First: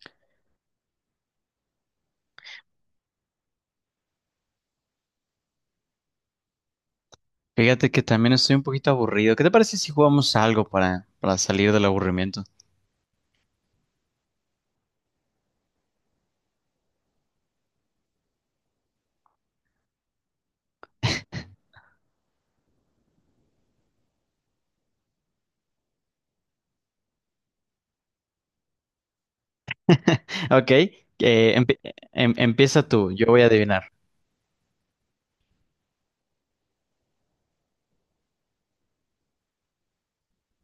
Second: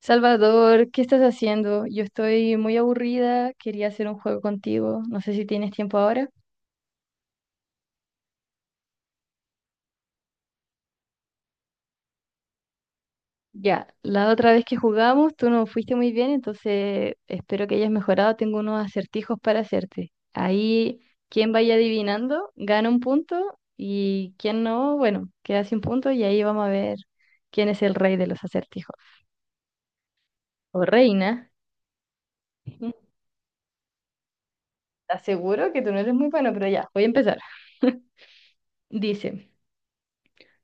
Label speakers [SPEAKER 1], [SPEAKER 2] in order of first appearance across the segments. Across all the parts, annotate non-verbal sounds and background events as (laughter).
[SPEAKER 1] Salvador, ¿qué estás haciendo? Yo estoy muy aburrida, quería hacer un juego contigo, no sé si tienes tiempo ahora.
[SPEAKER 2] Fíjate que también estoy un poquito aburrido. ¿Qué te parece si jugamos algo para salir del aburrimiento?
[SPEAKER 1] Ya, la otra vez que jugamos tú no fuiste muy bien, entonces espero que hayas mejorado, tengo unos acertijos para hacerte. Ahí, quien vaya adivinando, gana un punto y quien no, bueno, queda sin punto y ahí vamos a ver quién es el rey de los acertijos.
[SPEAKER 2] Ok,
[SPEAKER 1] O reina,
[SPEAKER 2] empie- empieza tú,
[SPEAKER 1] (laughs)
[SPEAKER 2] yo voy a adivinar.
[SPEAKER 1] ¿estás seguro que tú no eres muy bueno? Pero ya, voy a empezar. Dice.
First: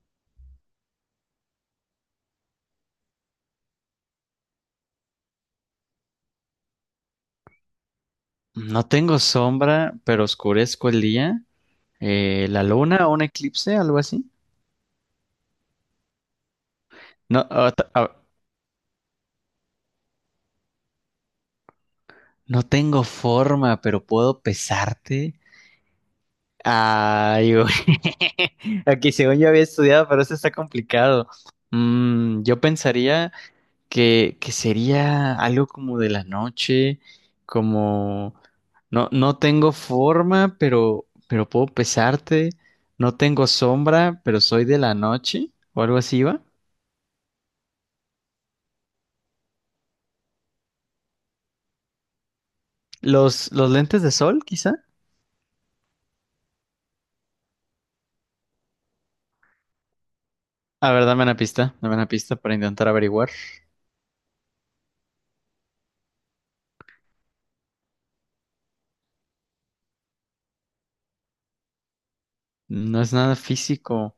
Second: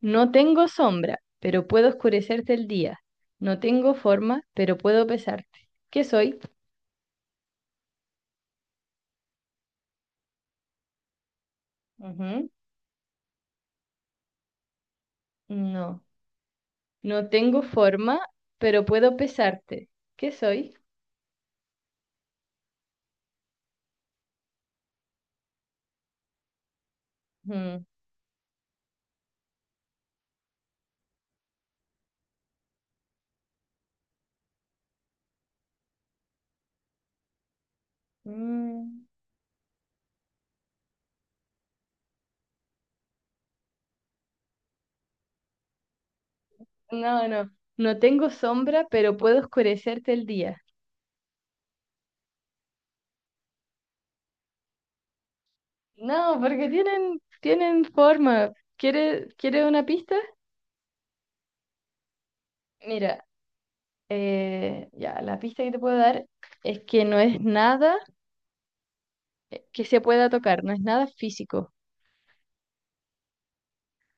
[SPEAKER 1] No tengo sombra, pero puedo oscurecerte el día. No tengo forma, pero puedo pesarte. ¿Qué soy?
[SPEAKER 2] No tengo sombra, pero oscurezco el día.
[SPEAKER 1] Ujú.
[SPEAKER 2] ¿La luna o un eclipse, algo así?
[SPEAKER 1] No. No
[SPEAKER 2] No,
[SPEAKER 1] tengo forma, pero puedo pesarte. ¿Qué soy?
[SPEAKER 2] no tengo forma, pero puedo pesarte. Ay, güey.
[SPEAKER 1] Mm.
[SPEAKER 2] (laughs) Aquí según yo había estudiado, pero eso está complicado. Mm, yo pensaría que sería algo como de la noche, como
[SPEAKER 1] Mm.
[SPEAKER 2] no tengo forma, pero puedo pesarte, no tengo sombra, pero soy de la noche, o algo así va.
[SPEAKER 1] No, no. No tengo sombra, pero puedo oscurecerte el día.
[SPEAKER 2] Los lentes de sol, quizá.
[SPEAKER 1] No, porque tienen forma. ¿Quieres una pista?
[SPEAKER 2] A ver, dame una pista para intentar
[SPEAKER 1] Mira,
[SPEAKER 2] averiguar.
[SPEAKER 1] ya, la pista que te puedo dar es que no es nada que se pueda tocar, no es nada físico.
[SPEAKER 2] No es nada físico.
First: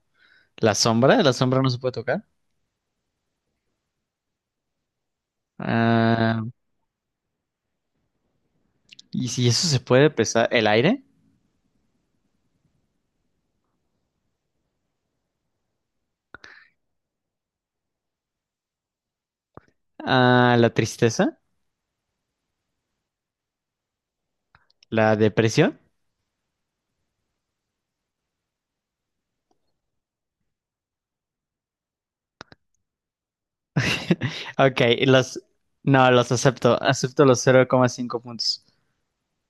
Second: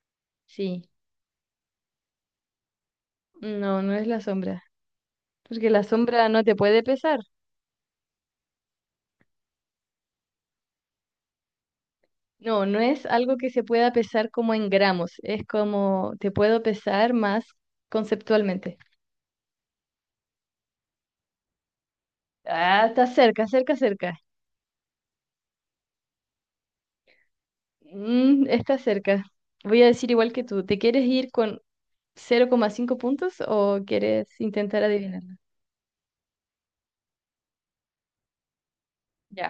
[SPEAKER 2] La
[SPEAKER 1] Sí,
[SPEAKER 2] sombra, la sombra no se puede tocar.
[SPEAKER 1] no, no es la sombra, porque la sombra
[SPEAKER 2] Ah,
[SPEAKER 1] no te puede pesar.
[SPEAKER 2] y si eso se puede pesar, el aire.
[SPEAKER 1] No, no es algo que se pueda pesar como en gramos, es como te puedo pesar más conceptualmente.
[SPEAKER 2] Ah, la tristeza,
[SPEAKER 1] Ah, está cerca, cerca, cerca.
[SPEAKER 2] la depresión.
[SPEAKER 1] Mm, está cerca. Voy a decir igual que tú, ¿te quieres ir con 0,5 puntos o quieres
[SPEAKER 2] (laughs) Ok,
[SPEAKER 1] intentar adivinarlo?
[SPEAKER 2] los... No, los acepto. Acepto los 0,5 puntos.
[SPEAKER 1] Ya.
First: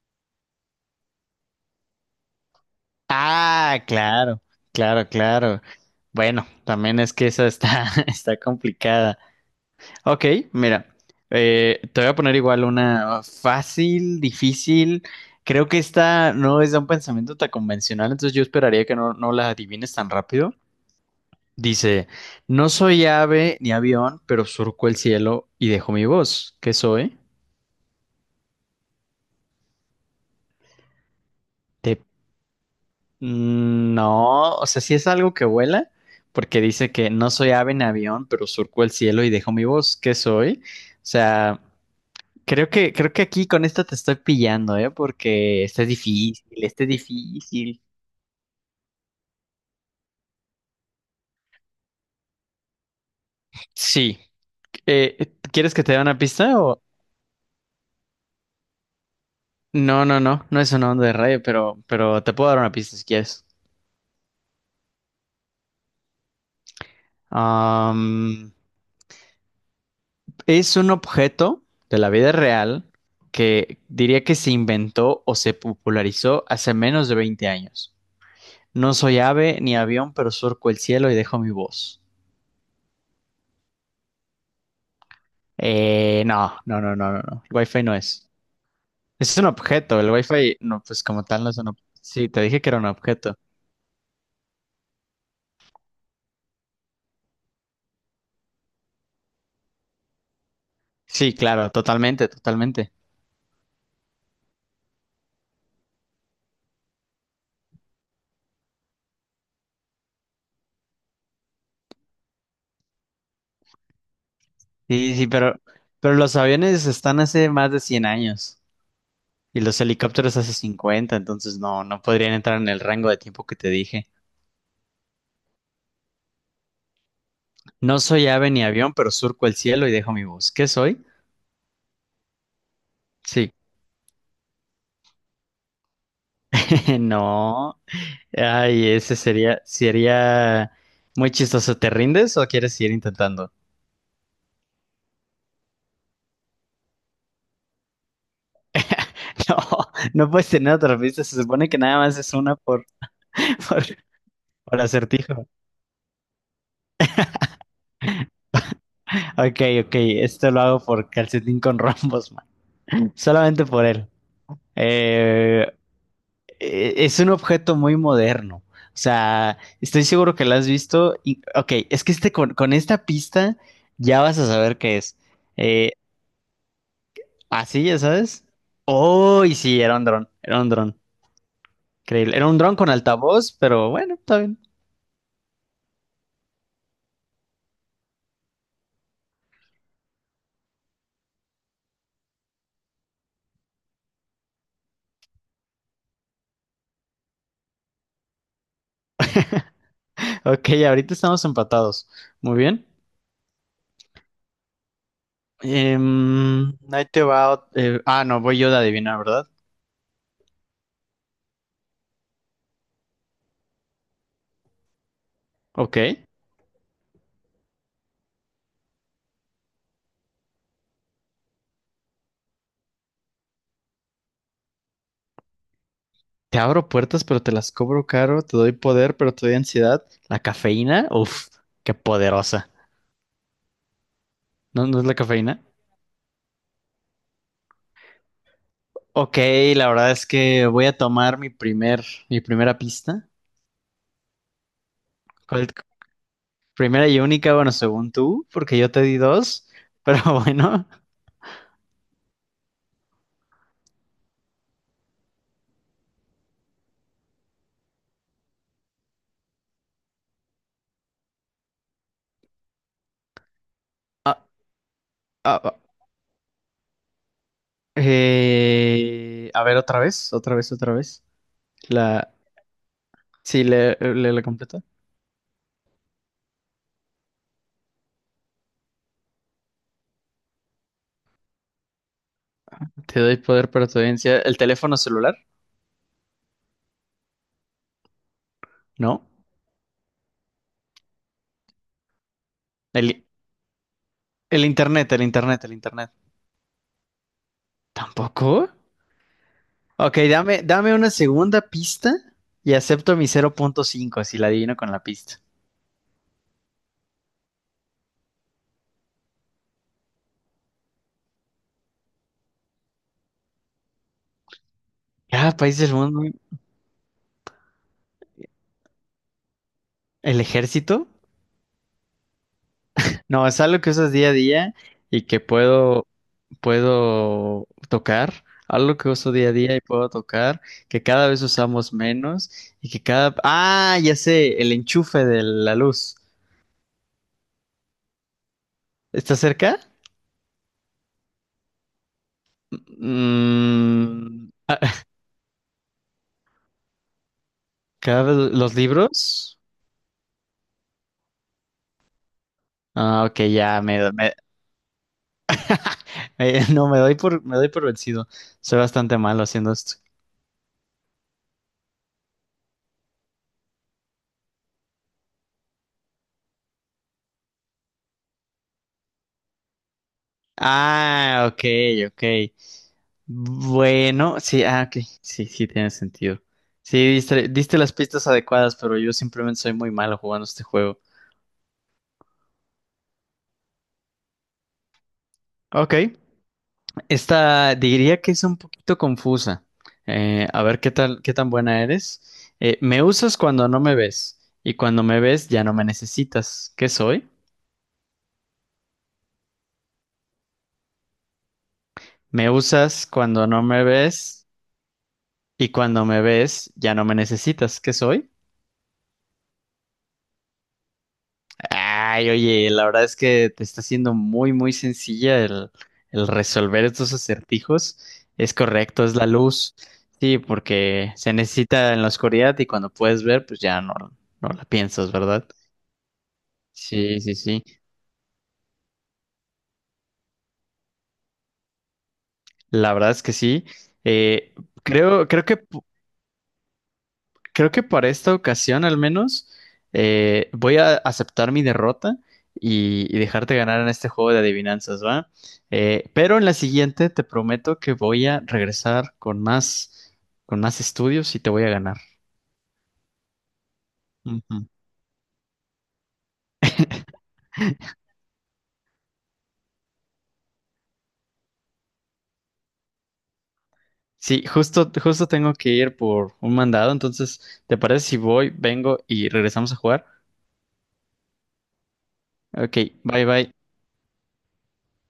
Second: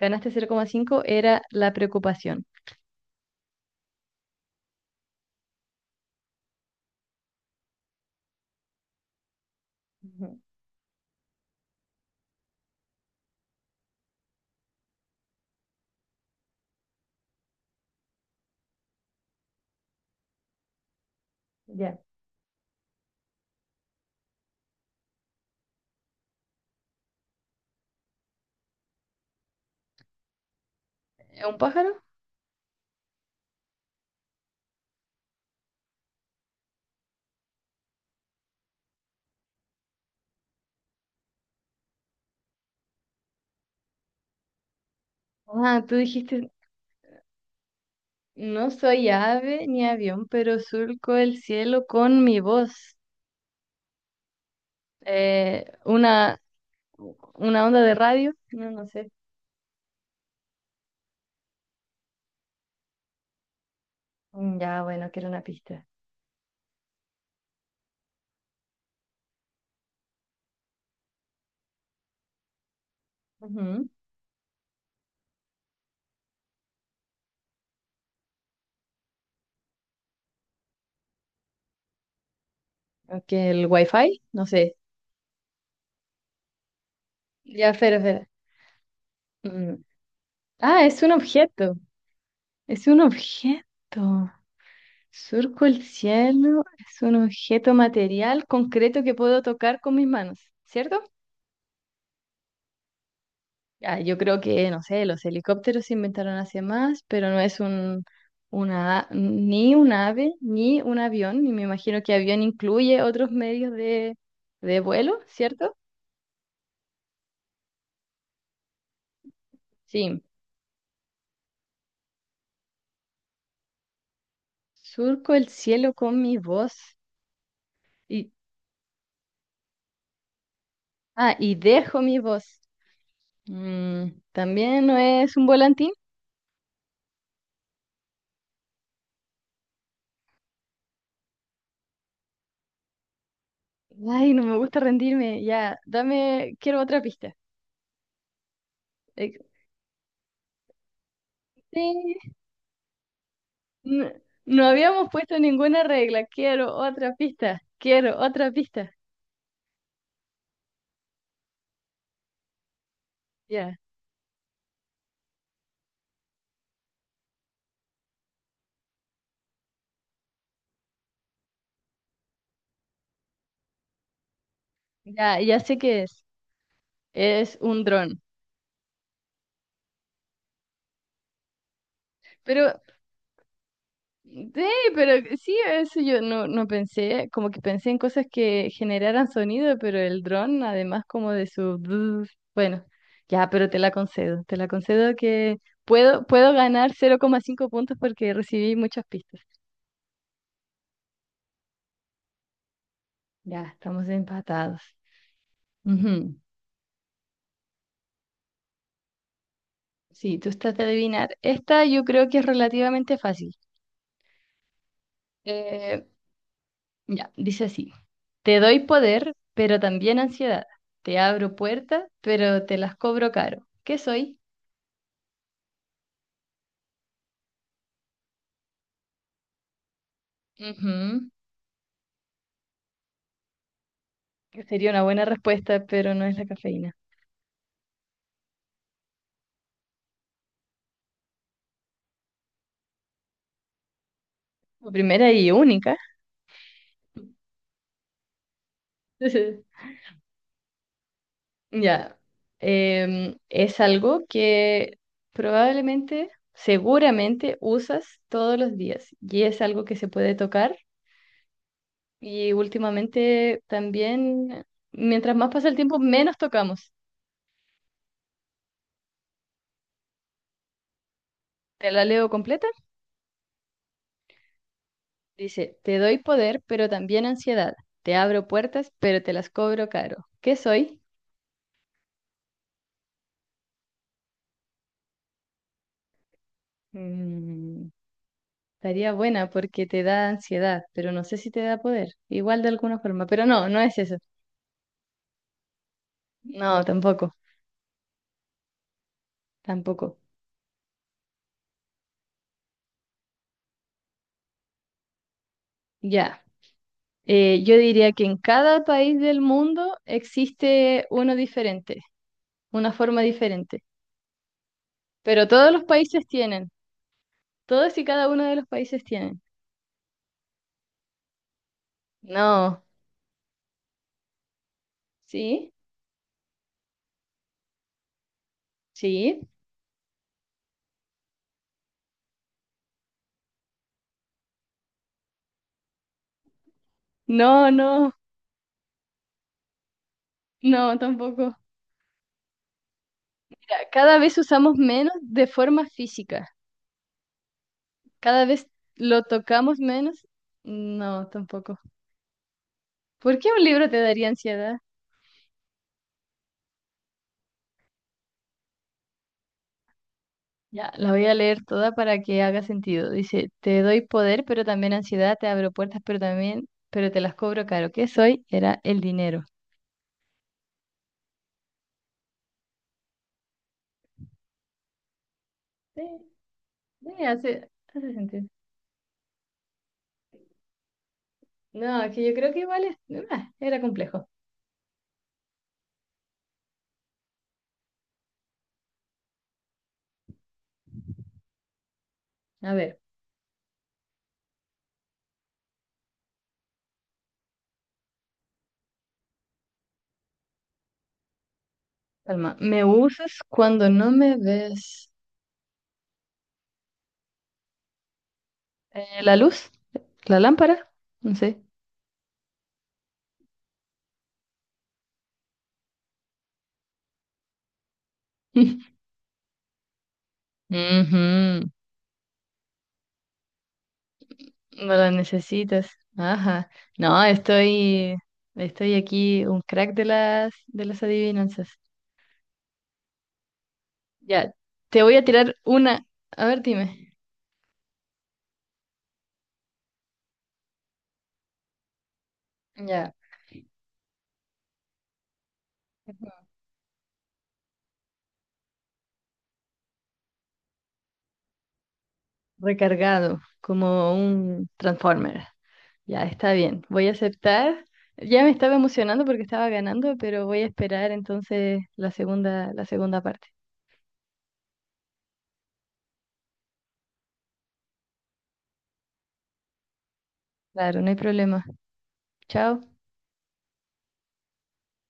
[SPEAKER 1] Ganaste 0,5. Era la preocupación.
[SPEAKER 2] Ah, claro, claro, claro. Bueno, también es que esa está, (laughs) está complicada. Ok,
[SPEAKER 1] Ujú.
[SPEAKER 2] mira, te voy a poner igual una fácil, difícil. Creo que esta no es de un pensamiento tan convencional, entonces yo esperaría que no la adivines tan rápido.
[SPEAKER 1] Ya.
[SPEAKER 2] Dice, no soy ave ni avión, pero surco el cielo y dejo mi voz. ¿Qué soy?
[SPEAKER 1] ¿Es ¿un
[SPEAKER 2] Te
[SPEAKER 1] pájaro?
[SPEAKER 2] Mm, no, o sea, sí es algo que vuela, porque dice que no soy ave en avión, pero surco el cielo y dejo mi voz. ¿Qué soy? O sea, creo que aquí con esta te estoy pillando, ¿eh? Porque
[SPEAKER 1] Ah,
[SPEAKER 2] está
[SPEAKER 1] tú
[SPEAKER 2] difícil,
[SPEAKER 1] dijiste
[SPEAKER 2] está difícil.
[SPEAKER 1] no soy ave ni avión, pero surco el cielo con mi voz.
[SPEAKER 2] Sí.
[SPEAKER 1] Eh,
[SPEAKER 2] ¿Quieres que te dé una
[SPEAKER 1] una,
[SPEAKER 2] pista o...?
[SPEAKER 1] una onda de radio, no, no sé.
[SPEAKER 2] No, no, no, no es una onda de radio, pero te puedo dar una pista si quieres.
[SPEAKER 1] Mm, ya, bueno, quiero una pista.
[SPEAKER 2] Am, Es un objeto de la vida real que
[SPEAKER 1] Ujú.
[SPEAKER 2] diría que se inventó o se popularizó hace menos de 20 años. No soy ave ni avión, pero surco el cielo y dejo mi voz.
[SPEAKER 1] Ok, el wifi, no sé.
[SPEAKER 2] No, no, no, no, no, no. El
[SPEAKER 1] Ya,
[SPEAKER 2] Wi-Fi no
[SPEAKER 1] espera, espera.
[SPEAKER 2] es. Es un
[SPEAKER 1] Mm.
[SPEAKER 2] objeto. El Wi-Fi, no,
[SPEAKER 1] Ah, es
[SPEAKER 2] pues
[SPEAKER 1] un
[SPEAKER 2] como tal no es un
[SPEAKER 1] objeto,
[SPEAKER 2] objeto. Sí, te dije que era un
[SPEAKER 1] es un
[SPEAKER 2] objeto.
[SPEAKER 1] objeto. Surco el cielo, es un objeto material concreto que puedo tocar con mis manos, ¿cierto?
[SPEAKER 2] Sí, claro, totalmente, totalmente.
[SPEAKER 1] Ah, yo creo que, no sé, los helicópteros se inventaron hace más, pero no es un, una, ni un ave, ni un avión, y me imagino que avión incluye otros medios de
[SPEAKER 2] Sí,
[SPEAKER 1] vuelo,
[SPEAKER 2] sí,
[SPEAKER 1] ¿cierto?
[SPEAKER 2] pero los aviones están hace más de 100 años y los
[SPEAKER 1] Sí.
[SPEAKER 2] helicópteros hace 50, entonces no, no podrían entrar en el rango de tiempo que te dije.
[SPEAKER 1] Surco el cielo con mi voz
[SPEAKER 2] No soy
[SPEAKER 1] y,
[SPEAKER 2] ave ni avión, pero surco el cielo y dejo mi voz. ¿Qué soy?
[SPEAKER 1] ah, y dejo mi voz.
[SPEAKER 2] Sí.
[SPEAKER 1] Mm, ¿también no es un volantín?
[SPEAKER 2] (laughs) No. Ay, ese sería, sería muy chistoso. ¿Te rindes o quieres seguir intentando?
[SPEAKER 1] Ay, no me gusta rendirme, ya, dame, quiero otra pista. Eh,
[SPEAKER 2] (laughs) No, no puedes tener otra pista. Se supone que nada más
[SPEAKER 1] Sí,
[SPEAKER 2] es una (laughs) por,
[SPEAKER 1] no, no
[SPEAKER 2] por
[SPEAKER 1] habíamos puesto
[SPEAKER 2] acertijo.
[SPEAKER 1] ninguna regla. Quiero otra pista. Quiero otra pista.
[SPEAKER 2] Ok, ok. Esto lo hago por calcetín con rombos, man. Solamente
[SPEAKER 1] Ya,
[SPEAKER 2] por él. Eh, es un objeto muy moderno. O sea, estoy seguro que lo has visto. Y, ok, es que este, con esta pista ya vas a saber qué es.
[SPEAKER 1] ya, ya sé
[SPEAKER 2] Eh,
[SPEAKER 1] qué es. Es un
[SPEAKER 2] Así, ya
[SPEAKER 1] dron.
[SPEAKER 2] sabes. Oh, y sí, era un dron, era un dron. Increíble. Era un dron
[SPEAKER 1] Pero,
[SPEAKER 2] con altavoz, pero bueno, está
[SPEAKER 1] sí,
[SPEAKER 2] bien.
[SPEAKER 1] pero sí, eso yo no, no pensé. Como que pensé en cosas que generaran sonido, pero el dron, además, como de su. Brr, bueno, ya, pero te la concedo. Te la concedo que puedo ganar 0,5 puntos porque recibí muchas pistas.
[SPEAKER 2] Ok, ahorita estamos empatados. Muy bien.
[SPEAKER 1] Ya, estamos empatados. Ujú.
[SPEAKER 2] Em, ahí te va. No, voy yo de adivinar, ¿verdad?
[SPEAKER 1] Sí, tú estás de adivinar. Esta yo creo que es relativamente fácil. Eh,
[SPEAKER 2] Ok.
[SPEAKER 1] ya, dice así. Te doy poder, pero también ansiedad. Te abro puertas, pero te las cobro caro. ¿Qué soy?
[SPEAKER 2] Te abro puertas, pero te las cobro caro, te doy poder, pero te doy ansiedad. La cafeína,
[SPEAKER 1] Ujú,
[SPEAKER 2] uff, qué poderosa.
[SPEAKER 1] que
[SPEAKER 2] ¿No,
[SPEAKER 1] sería
[SPEAKER 2] no
[SPEAKER 1] una
[SPEAKER 2] es la
[SPEAKER 1] buena
[SPEAKER 2] cafeína?
[SPEAKER 1] respuesta, pero no es la cafeína.
[SPEAKER 2] Ok, la verdad es que voy a tomar mi primera pista.
[SPEAKER 1] La primera y
[SPEAKER 2] ¿Cuál-
[SPEAKER 1] única.
[SPEAKER 2] Primera y
[SPEAKER 1] (laughs)
[SPEAKER 2] única, bueno, según tú, porque yo te di dos, pero (laughs) bueno.
[SPEAKER 1] Ya. Em, es algo que probablemente, seguramente usas todos los días y es algo que se puede tocar y últimamente
[SPEAKER 2] Ah,
[SPEAKER 1] también, mientras más
[SPEAKER 2] ah,
[SPEAKER 1] pasa el
[SPEAKER 2] ah,
[SPEAKER 1] tiempo, menos tocamos.
[SPEAKER 2] a ver, otra vez, otra vez, otra vez.
[SPEAKER 1] ¿Te la leo
[SPEAKER 2] La,
[SPEAKER 1] completa?
[SPEAKER 2] sí, la completa.
[SPEAKER 1] Dice, te doy poder, pero también ansiedad. Te abro puertas, pero te las cobro caro. ¿Qué soy?
[SPEAKER 2] Te doy poder, pero te doy ansiedad. ¿El teléfono celular?
[SPEAKER 1] Mm, estaría
[SPEAKER 2] No.
[SPEAKER 1] buena porque te da ansiedad, pero no sé si te da poder. Igual de alguna forma,
[SPEAKER 2] El,
[SPEAKER 1] pero no, no es eso.
[SPEAKER 2] el internet, el internet, el internet.
[SPEAKER 1] No, tampoco,
[SPEAKER 2] ¿Tampoco?
[SPEAKER 1] tampoco.
[SPEAKER 2] Ok, dame, dame una segunda pista y acepto mi 0.5 si la adivino con la pista.
[SPEAKER 1] Ya. Yo diría que en cada país del mundo existe uno diferente, una forma diferente. Pero
[SPEAKER 2] Cada
[SPEAKER 1] todos
[SPEAKER 2] país
[SPEAKER 1] los
[SPEAKER 2] del mundo,
[SPEAKER 1] países tienen. Todos y cada uno de los países tienen.
[SPEAKER 2] el ejército.
[SPEAKER 1] No,
[SPEAKER 2] No, es algo que usas día a día y que
[SPEAKER 1] sí,
[SPEAKER 2] puedo tocar. Algo que uso
[SPEAKER 1] sí.
[SPEAKER 2] día a día y puedo tocar, que cada vez usamos menos y que cada... Ah, ya sé, el enchufe de la luz.
[SPEAKER 1] No, no,
[SPEAKER 2] ¿Está cerca?
[SPEAKER 1] no, tampoco. Mira, cada vez
[SPEAKER 2] Mm,
[SPEAKER 1] usamos menos de forma física.
[SPEAKER 2] cada vez
[SPEAKER 1] Cada vez
[SPEAKER 2] los
[SPEAKER 1] lo
[SPEAKER 2] libros.
[SPEAKER 1] tocamos menos. No, tampoco.
[SPEAKER 2] Ah,
[SPEAKER 1] ¿Por
[SPEAKER 2] ok,
[SPEAKER 1] qué un libro te daría ansiedad?
[SPEAKER 2] (laughs) No, me doy por vencido. Soy bastante malo haciendo esto.
[SPEAKER 1] Ya, la voy a leer toda para que haga sentido. Dice, te doy poder, pero también ansiedad, te abro puertas, pero también, pero te las cobro caro. ¿Qué soy? Era el dinero.
[SPEAKER 2] Ah, ok, ok. Bueno, sí, ah, ok. Sí, sí, tiene
[SPEAKER 1] Sí,
[SPEAKER 2] sentido. Sí,
[SPEAKER 1] sí,
[SPEAKER 2] diste,
[SPEAKER 1] hace,
[SPEAKER 2] diste las
[SPEAKER 1] hace
[SPEAKER 2] pistas
[SPEAKER 1] sentido.
[SPEAKER 2] adecuadas, pero yo simplemente soy muy malo jugando este juego.
[SPEAKER 1] No, es que yo creo que igual es- ah, era complejo.
[SPEAKER 2] Ok. Esta diría que es un poquito confusa. A ver qué tal, qué tan buena eres.
[SPEAKER 1] A ver.
[SPEAKER 2] Me usas cuando no me ves y cuando me ves ya no me necesitas. ¿Qué soy? Me
[SPEAKER 1] Calma. ¿Me
[SPEAKER 2] usas
[SPEAKER 1] usas
[SPEAKER 2] cuando no me
[SPEAKER 1] cuando no me
[SPEAKER 2] ves
[SPEAKER 1] ves?
[SPEAKER 2] y cuando me ves, ya no me necesitas. ¿Qué soy?
[SPEAKER 1] ¿La luz? ¿La lámpara? No sé.
[SPEAKER 2] Ay, oye, la verdad es que te está siendo muy, muy sencilla el resolver estos acertijos. Es
[SPEAKER 1] (laughs)
[SPEAKER 2] correcto, es la luz. Sí, porque se
[SPEAKER 1] Ujú, no
[SPEAKER 2] necesita en la oscuridad y cuando puedes ver, pues ya no, no la
[SPEAKER 1] la
[SPEAKER 2] piensas, ¿verdad?
[SPEAKER 1] necesitas. Ajá.
[SPEAKER 2] Sí,
[SPEAKER 1] No,
[SPEAKER 2] sí, sí.
[SPEAKER 1] estoy aquí un crack de las adivinanzas.
[SPEAKER 2] La verdad es que sí.
[SPEAKER 1] Ya,
[SPEAKER 2] Eh,
[SPEAKER 1] te voy a
[SPEAKER 2] Creo
[SPEAKER 1] tirar
[SPEAKER 2] que
[SPEAKER 1] una. A ver, dime.
[SPEAKER 2] Creo que para esta ocasión al menos voy a aceptar mi derrota
[SPEAKER 1] Ya.
[SPEAKER 2] y dejarte ganar en este juego de adivinanzas, ¿va? Pero en la siguiente te prometo que voy a regresar con más estudios y te voy a ganar.
[SPEAKER 1] Recargado, como
[SPEAKER 2] Ujú.
[SPEAKER 1] un Transformer. Ya, está bien. Voy a aceptar. Ya me estaba emocionando porque estaba ganando, pero voy a esperar entonces la segunda parte.
[SPEAKER 2] Sí, justo, justo tengo que ir por un mandado, entonces, ¿te parece si voy, vengo y regresamos a jugar?
[SPEAKER 1] Claro, no hay problema.
[SPEAKER 2] Ok,
[SPEAKER 1] Chao.
[SPEAKER 2] bye bye.